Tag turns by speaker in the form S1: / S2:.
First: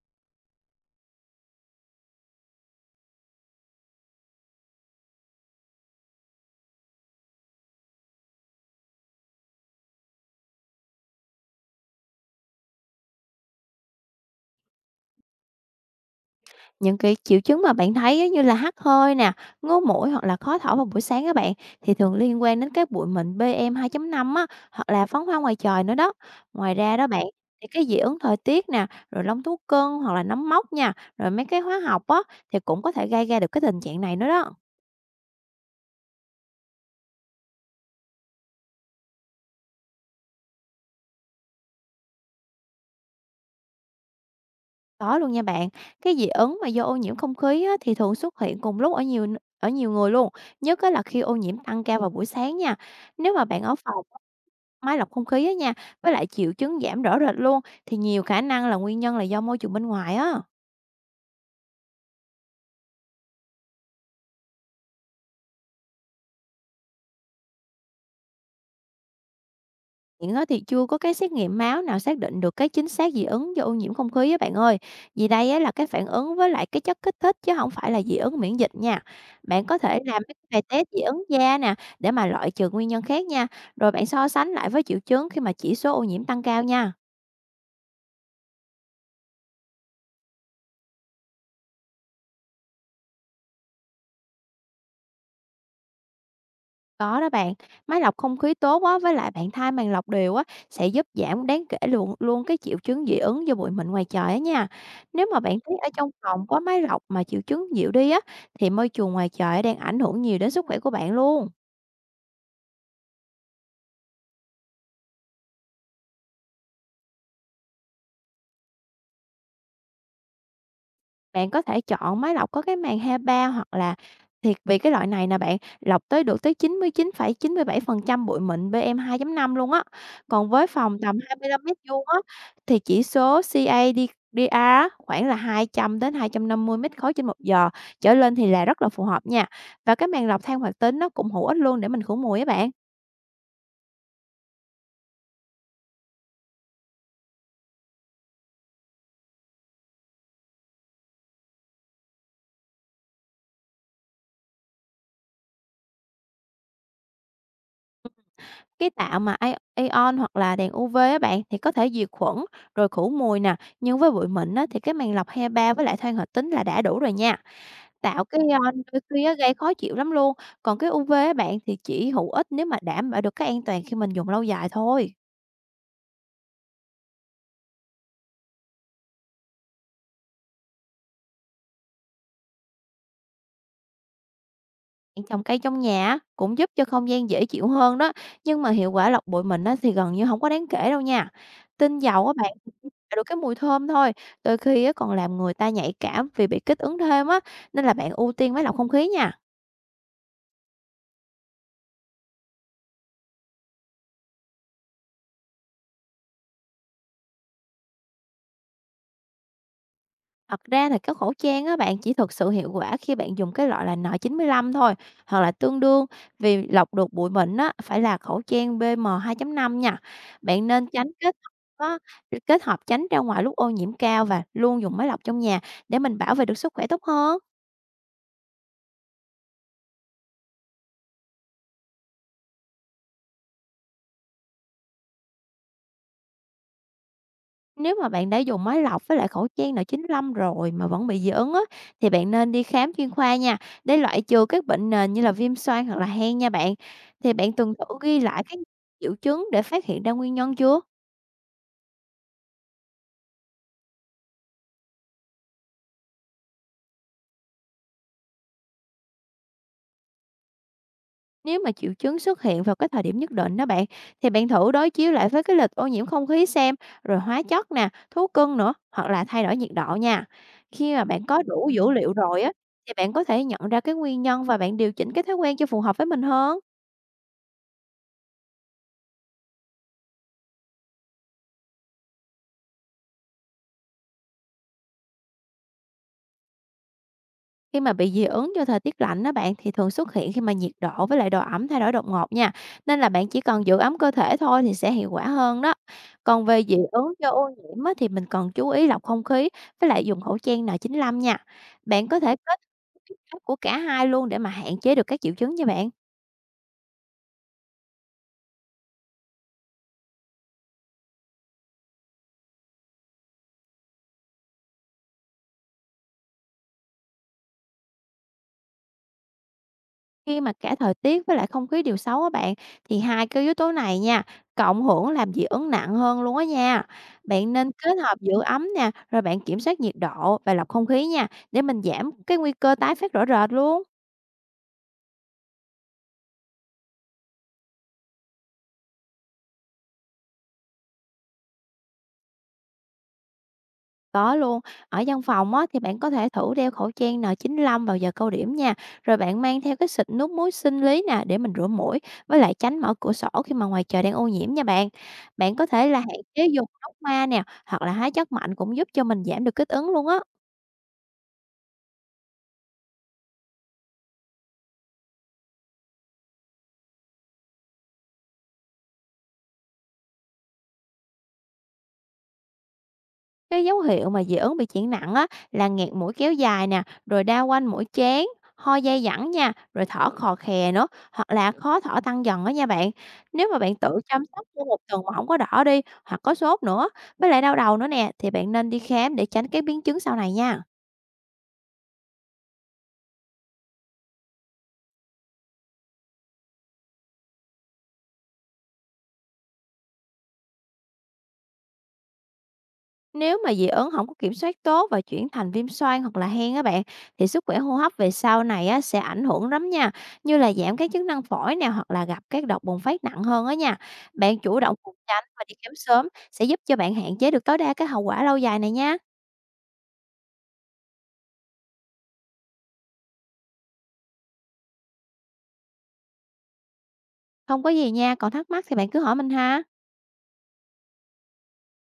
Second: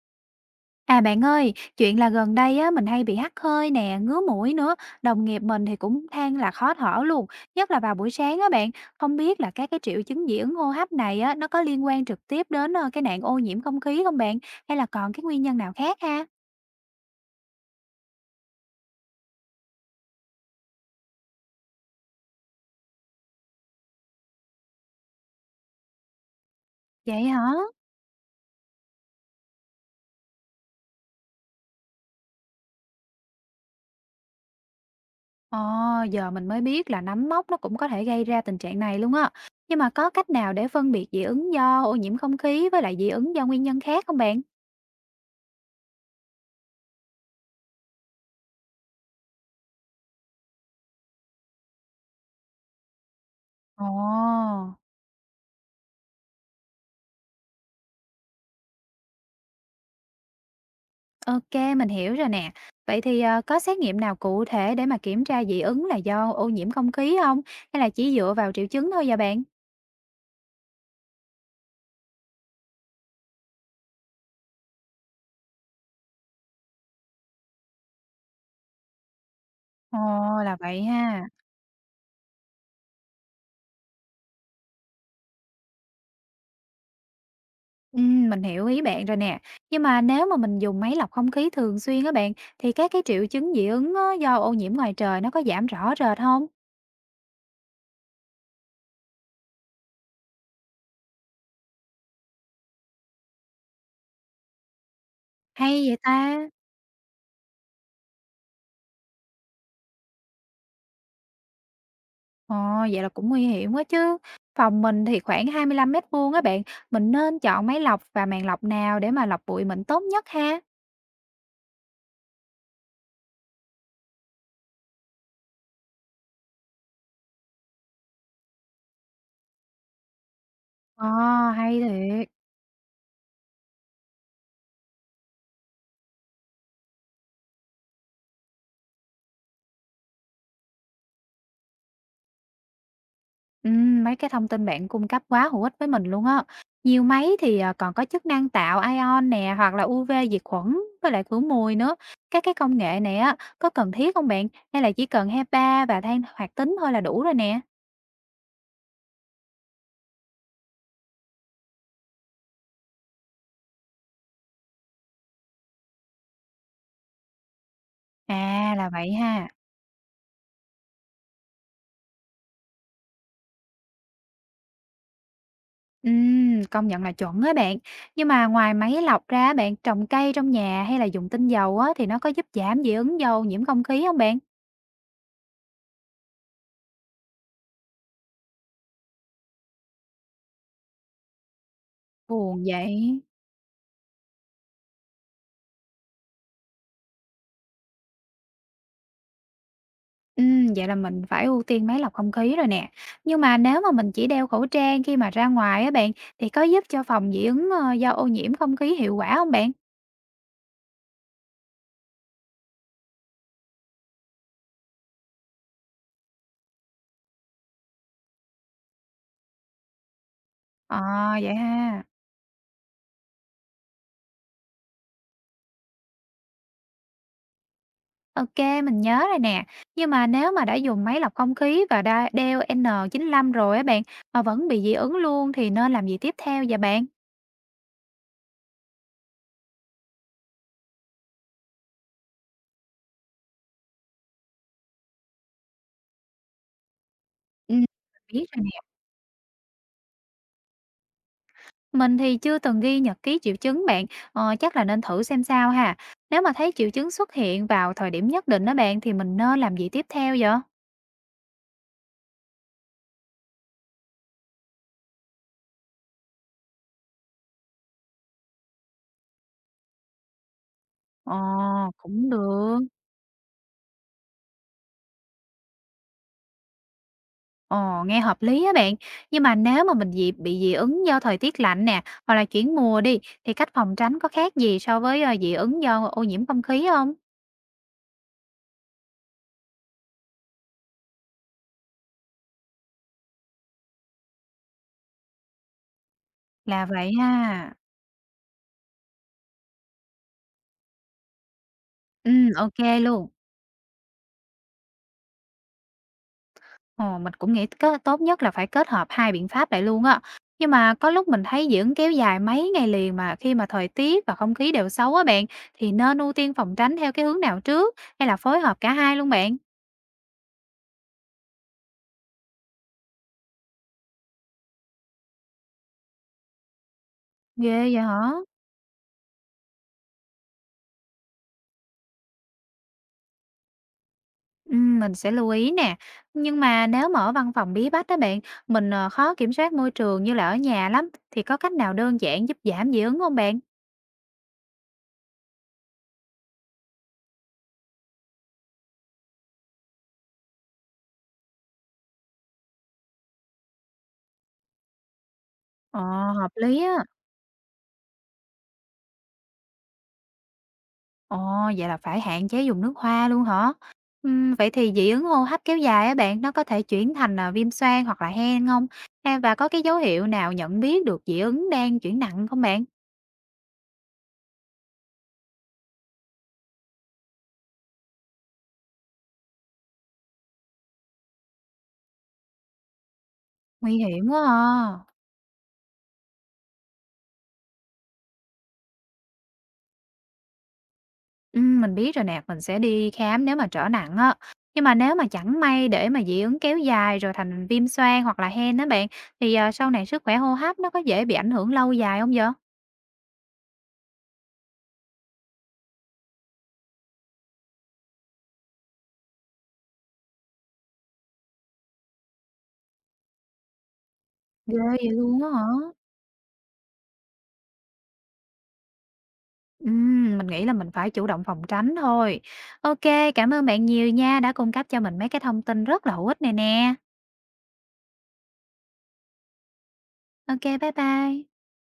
S1: À bạn ơi, chuyện là gần đây á mình hay bị hắt hơi nè, ngứa mũi nữa, đồng nghiệp mình thì cũng than là khó thở luôn, nhất là vào buổi sáng á bạn. Không biết là các cái triệu chứng dị ứng hô hấp này á nó có liên quan trực tiếp đến cái nạn ô nhiễm không khí không bạn, hay là còn cái nguyên nhân nào khác ha?
S2: Những cái triệu chứng mà bạn thấy á, như là hắt hơi nè, ngứa mũi hoặc là khó thở vào buổi sáng các bạn thì thường liên quan đến cái bụi mịn PM2.5 á, hoặc là phóng hoa ngoài trời nữa đó. Ngoài ra đó
S1: Vậy
S2: bạn
S1: hả?
S2: thì cái dị ứng thời tiết nè, rồi lông thú cưng hoặc là nấm mốc nha, rồi mấy cái hóa học á thì cũng có thể gây ra được cái tình trạng này nữa đó.
S1: Ồ, giờ mình mới biết là nấm mốc nó cũng có thể gây ra tình trạng này luôn á. Nhưng mà có cách nào để phân biệt dị ứng do ô nhiễm không khí với lại dị ứng do nguyên nhân khác không bạn?
S2: Có luôn nha bạn. Cái dị ứng mà do ô nhiễm không khí á, thì thường xuất hiện cùng lúc ở nhiều người luôn, nhất á là khi ô nhiễm tăng cao vào buổi sáng nha. Nếu mà bạn ở
S1: Ồ.
S2: phòng máy lọc không khí á nha, với lại triệu chứng giảm rõ rệt luôn, thì nhiều khả năng là nguyên nhân là do môi trường bên ngoài á.
S1: OK, mình hiểu rồi nè. Vậy thì, có xét nghiệm nào cụ thể để mà kiểm tra dị ứng là do ô nhiễm không khí không? Hay là chỉ dựa vào triệu chứng thôi vậy bạn?
S2: Hiện á thì chưa có cái xét nghiệm máu nào xác định được cái chính xác dị ứng do ô nhiễm không khí á bạn ơi. Vì đây á là cái phản ứng với lại cái chất kích thích chứ không phải là dị ứng miễn dịch nha. Bạn có
S1: Ồ,
S2: thể làm mấy cái
S1: là
S2: bài
S1: vậy
S2: test dị ứng
S1: ha.
S2: da nè, để mà loại trừ nguyên nhân khác nha. Rồi bạn so sánh lại với triệu chứng khi mà chỉ số ô nhiễm tăng cao nha.
S1: Mình hiểu ý bạn rồi nè. Nhưng mà nếu mà mình dùng máy lọc không khí thường xuyên á bạn, thì các cái triệu chứng dị ứng á do ô nhiễm ngoài trời nó có giảm rõ rệt không?
S2: Có đó bạn, máy lọc không khí tốt á, với lại bạn thay màn lọc đều á, sẽ giúp giảm đáng kể luôn luôn cái triệu chứng dị ứng do bụi mịn ngoài trời á nha. Nếu mà bạn thấy
S1: Hay
S2: ở
S1: vậy
S2: trong phòng
S1: ta?
S2: có máy lọc mà triệu chứng dịu đi á, thì môi trường ngoài trời đang ảnh hưởng nhiều đến sức khỏe của bạn luôn.
S1: Ồ, vậy là cũng nguy hiểm quá chứ. Phòng mình thì khoảng 25 mét vuông á bạn, mình nên chọn máy lọc và màn lọc nào để mà lọc bụi mịn tốt nhất ha?
S2: Bạn có thể chọn máy lọc có cái màng HEPA, hoặc là thiệt vì cái loại này nè bạn, lọc tới được tới 99 phẩy chín mươi mươi phẩy 7% bụi mịn PM.5 luôn á. Còn với phòng
S1: Ờ,
S2: tầm hai mươi lăm mét
S1: hay
S2: vuông á,
S1: thiệt.
S2: thì chỉ số CAD-DR á, khoảng là 200 đến 250 mét khối trên 1 giờ trở lên, thì là rất là phù hợp nha. Và cái màng lọc than hoạt tính nó cũng hữu ích luôn để mình khử mùi á bạn.
S1: Mấy cái thông tin bạn cung cấp quá hữu ích với mình luôn á. Nhiều máy thì, còn có chức năng tạo ion nè, hoặc là UV diệt khuẩn với lại khử mùi nữa. Các cái công nghệ này á, có cần thiết không bạn? Hay là chỉ cần HEPA và than hoạt tính thôi là đủ rồi nè?
S2: Cái tạo mà A Aeon hoặc là đèn UV á bạn, thì có thể diệt khuẩn, rồi khử mùi nè, nhưng với bụi mịn á, thì cái màng lọc HEPA với lại than hoạt tính là đã đủ rồi nha. Tạo cái
S1: À,
S2: ion
S1: là
S2: đôi
S1: vậy
S2: khi á,
S1: ha.
S2: gây khó chịu lắm luôn, còn cái UV á bạn, thì chỉ hữu ích nếu mà đảm bảo được cái an toàn khi mình dùng lâu dài thôi.
S1: Công nhận là chuẩn á bạn. Nhưng mà ngoài máy lọc ra bạn, trồng cây trong nhà hay là dùng tinh dầu á, thì nó có giúp giảm dị ứng dầu nhiễm không khí không bạn?
S2: Bạn trồng cây trong nhà á, cũng giúp cho không gian dễ chịu hơn đó, nhưng mà hiệu quả lọc bụi mịn á thì gần như không có đáng kể đâu nha. Tinh dầu á bạn
S1: Buồn
S2: chỉ tạo
S1: vậy.
S2: được cái mùi thơm thôi, đôi khi á còn làm người ta nhạy cảm vì bị kích ứng thêm á, nên là bạn ưu tiên máy lọc không khí nha.
S1: Vậy là mình phải ưu tiên máy lọc không khí rồi nè. Nhưng mà nếu mà mình chỉ đeo khẩu trang khi mà ra ngoài á bạn, thì có giúp cho phòng dị ứng, do ô nhiễm không khí hiệu quả không bạn?
S2: Thật ra thì cái khẩu trang á bạn chỉ thực sự hiệu quả khi bạn dùng cái loại là N95 thôi, hoặc là tương đương, vì lọc được bụi mịn á phải là khẩu trang PM2.5 nha. Bạn nên
S1: Ờ,
S2: tránh hợp
S1: vậy
S2: á
S1: ha.
S2: kết hợp tránh ra ngoài lúc ô nhiễm cao và luôn dùng máy lọc trong nhà, để mình bảo vệ được sức khỏe tốt hơn.
S1: OK, mình nhớ rồi nè. Nhưng mà nếu mà đã dùng máy lọc không khí và đa đeo N95 rồi á bạn, mà vẫn bị dị ứng luôn thì nên làm gì tiếp theo vậy bạn?
S2: Nếu mà bạn đã dùng máy lọc với lại khẩu trang N95 rồi mà vẫn bị dị ứng á, thì bạn nên đi khám chuyên khoa nha, để loại trừ các bệnh nền như là viêm xoang hoặc là hen nha bạn. Thì bạn tuần
S1: Ừm,
S2: thử ghi lại
S1: biết
S2: các
S1: rồi nè.
S2: triệu chứng để phát hiện ra nguyên nhân chưa?
S1: Mình thì chưa từng ghi nhật ký triệu chứng bạn, chắc là nên thử xem sao ha. Nếu mà thấy triệu chứng xuất hiện vào thời điểm nhất định đó bạn thì mình nên làm gì tiếp theo vậy?
S2: Nếu mà triệu chứng xuất hiện vào cái thời điểm nhất định đó bạn, thì bạn thử đối chiếu lại với cái lịch ô nhiễm không khí xem, rồi hóa chất nè, thú cưng nữa, hoặc là thay đổi nhiệt độ nha. Khi mà bạn
S1: Ờ,
S2: có đủ dữ liệu
S1: cũng
S2: rồi á,
S1: được.
S2: thì bạn có thể nhận ra cái nguyên nhân và bạn điều chỉnh cái thói quen cho phù hợp với mình hơn.
S1: Ờ, nghe hợp lý á bạn. Nhưng mà nếu mà mình bị dị ứng do thời tiết lạnh nè, hoặc là chuyển mùa đi, thì cách phòng tránh có khác gì so với dị ứng do ô nhiễm không khí không?
S2: Khi mà bị dị ứng do thời tiết lạnh đó bạn, thì thường xuất hiện khi mà nhiệt độ với lại độ ẩm thay đổi đột ngột nha. Nên là bạn chỉ cần giữ ấm cơ thể thôi thì sẽ hiệu quả hơn đó. Còn về dị
S1: Là vậy
S2: ứng do ô
S1: ha.
S2: nhiễm á, thì mình cần chú ý lọc không khí với lại dùng khẩu trang N95 nha. Bạn có
S1: Ừ,
S2: thể kết
S1: ok luôn.
S2: hợp của cả hai luôn để mà hạn chế được các triệu chứng nha bạn.
S1: Ồ, mình cũng nghĩ có tốt nhất là phải kết hợp hai biện pháp lại luôn á. Nhưng mà có lúc mình thấy dưỡng kéo dài mấy ngày liền mà khi mà thời tiết và không khí đều xấu á bạn, thì nên ưu tiên phòng tránh theo cái hướng nào trước hay là phối hợp cả hai luôn bạn?
S2: Khi mà cả thời tiết với lại không khí đều xấu á bạn, thì hai cái yếu tố này nha, cộng hưởng làm dị ứng nặng hơn luôn á nha. Bạn nên
S1: Ghê
S2: kết
S1: vậy
S2: hợp
S1: hả?
S2: giữ ấm nè, rồi bạn kiểm soát nhiệt độ và lọc không khí nha, để mình giảm cái nguy cơ tái phát rõ rệt luôn.
S1: Ừ, mình sẽ lưu ý nè. Nhưng mà nếu mà ở văn phòng bí bách đó bạn, mình khó kiểm soát môi trường như là ở nhà lắm, thì có cách nào đơn giản giúp giảm dị ứng không bạn?
S2: Có luôn, ở văn phòng á, thì bạn có thể thử đeo khẩu trang N95 vào giờ cao điểm nha, rồi bạn mang theo cái xịt nước muối sinh lý nè để mình rửa mũi, với lại tránh mở cửa sổ khi mà ngoài trời đang ô nhiễm nha bạn. Bạn có thể
S1: Ồ,
S2: là hạn chế
S1: hợp
S2: dùng
S1: lý
S2: nước
S1: á.
S2: hoa nè, hoặc là hóa chất mạnh cũng giúp cho mình giảm được kích ứng luôn á.
S1: Ồ, vậy là phải hạn chế dùng nước hoa luôn hả? Vậy thì dị ứng hô hấp kéo dài á bạn, nó có thể chuyển thành viêm xoang hoặc là hen không? À, và có cái dấu hiệu nào nhận biết được dị ứng đang chuyển nặng không bạn?
S2: Cái dấu hiệu mà dị ứng bị chuyển nặng á, là nghẹt mũi kéo dài nè, rồi đau quanh mũi chén, ho dai dẳng nha, rồi thở khò khè nữa, hoặc là khó thở tăng dần á nha bạn. Nếu mà bạn
S1: Nguy
S2: tự chăm
S1: hiểm quá
S2: sóc trong 1 tuần
S1: à.
S2: mà không có đỏ đi, hoặc có sốt nữa, với lại đau đầu nữa nè, thì bạn nên đi khám để tránh các biến chứng sau này nha.
S1: Mình biết rồi nè, mình sẽ đi khám nếu mà trở nặng á. Nhưng mà nếu mà chẳng may để mà dị ứng kéo dài rồi thành viêm xoang hoặc là hen đó bạn, thì sau này sức khỏe hô hấp nó có dễ bị ảnh hưởng lâu dài không vậy?
S2: Nếu mà dị ứng không có kiểm soát tốt và chuyển thành viêm xoang hoặc là hen á bạn, thì sức khỏe hô hấp về sau này á sẽ ảnh hưởng lắm nha, như là giảm các chức năng phổi nè, hoặc là gặp các độc bùng phát nặng hơn á nha. Bạn chủ động
S1: Ghê
S2: phòng
S1: vậy
S2: tránh
S1: luôn
S2: và
S1: á
S2: đi
S1: hả?
S2: khám sớm sẽ giúp cho bạn hạn chế được tối đa cái hậu quả lâu dài này nha.
S1: Mình nghĩ là mình phải chủ động phòng tránh thôi. OK, cảm ơn bạn nhiều nha, đã cung cấp cho mình mấy cái thông tin rất là hữu ích này nè.
S2: Không có gì nha, còn thắc mắc thì bạn cứ hỏi mình ha.
S1: OK, bye bye.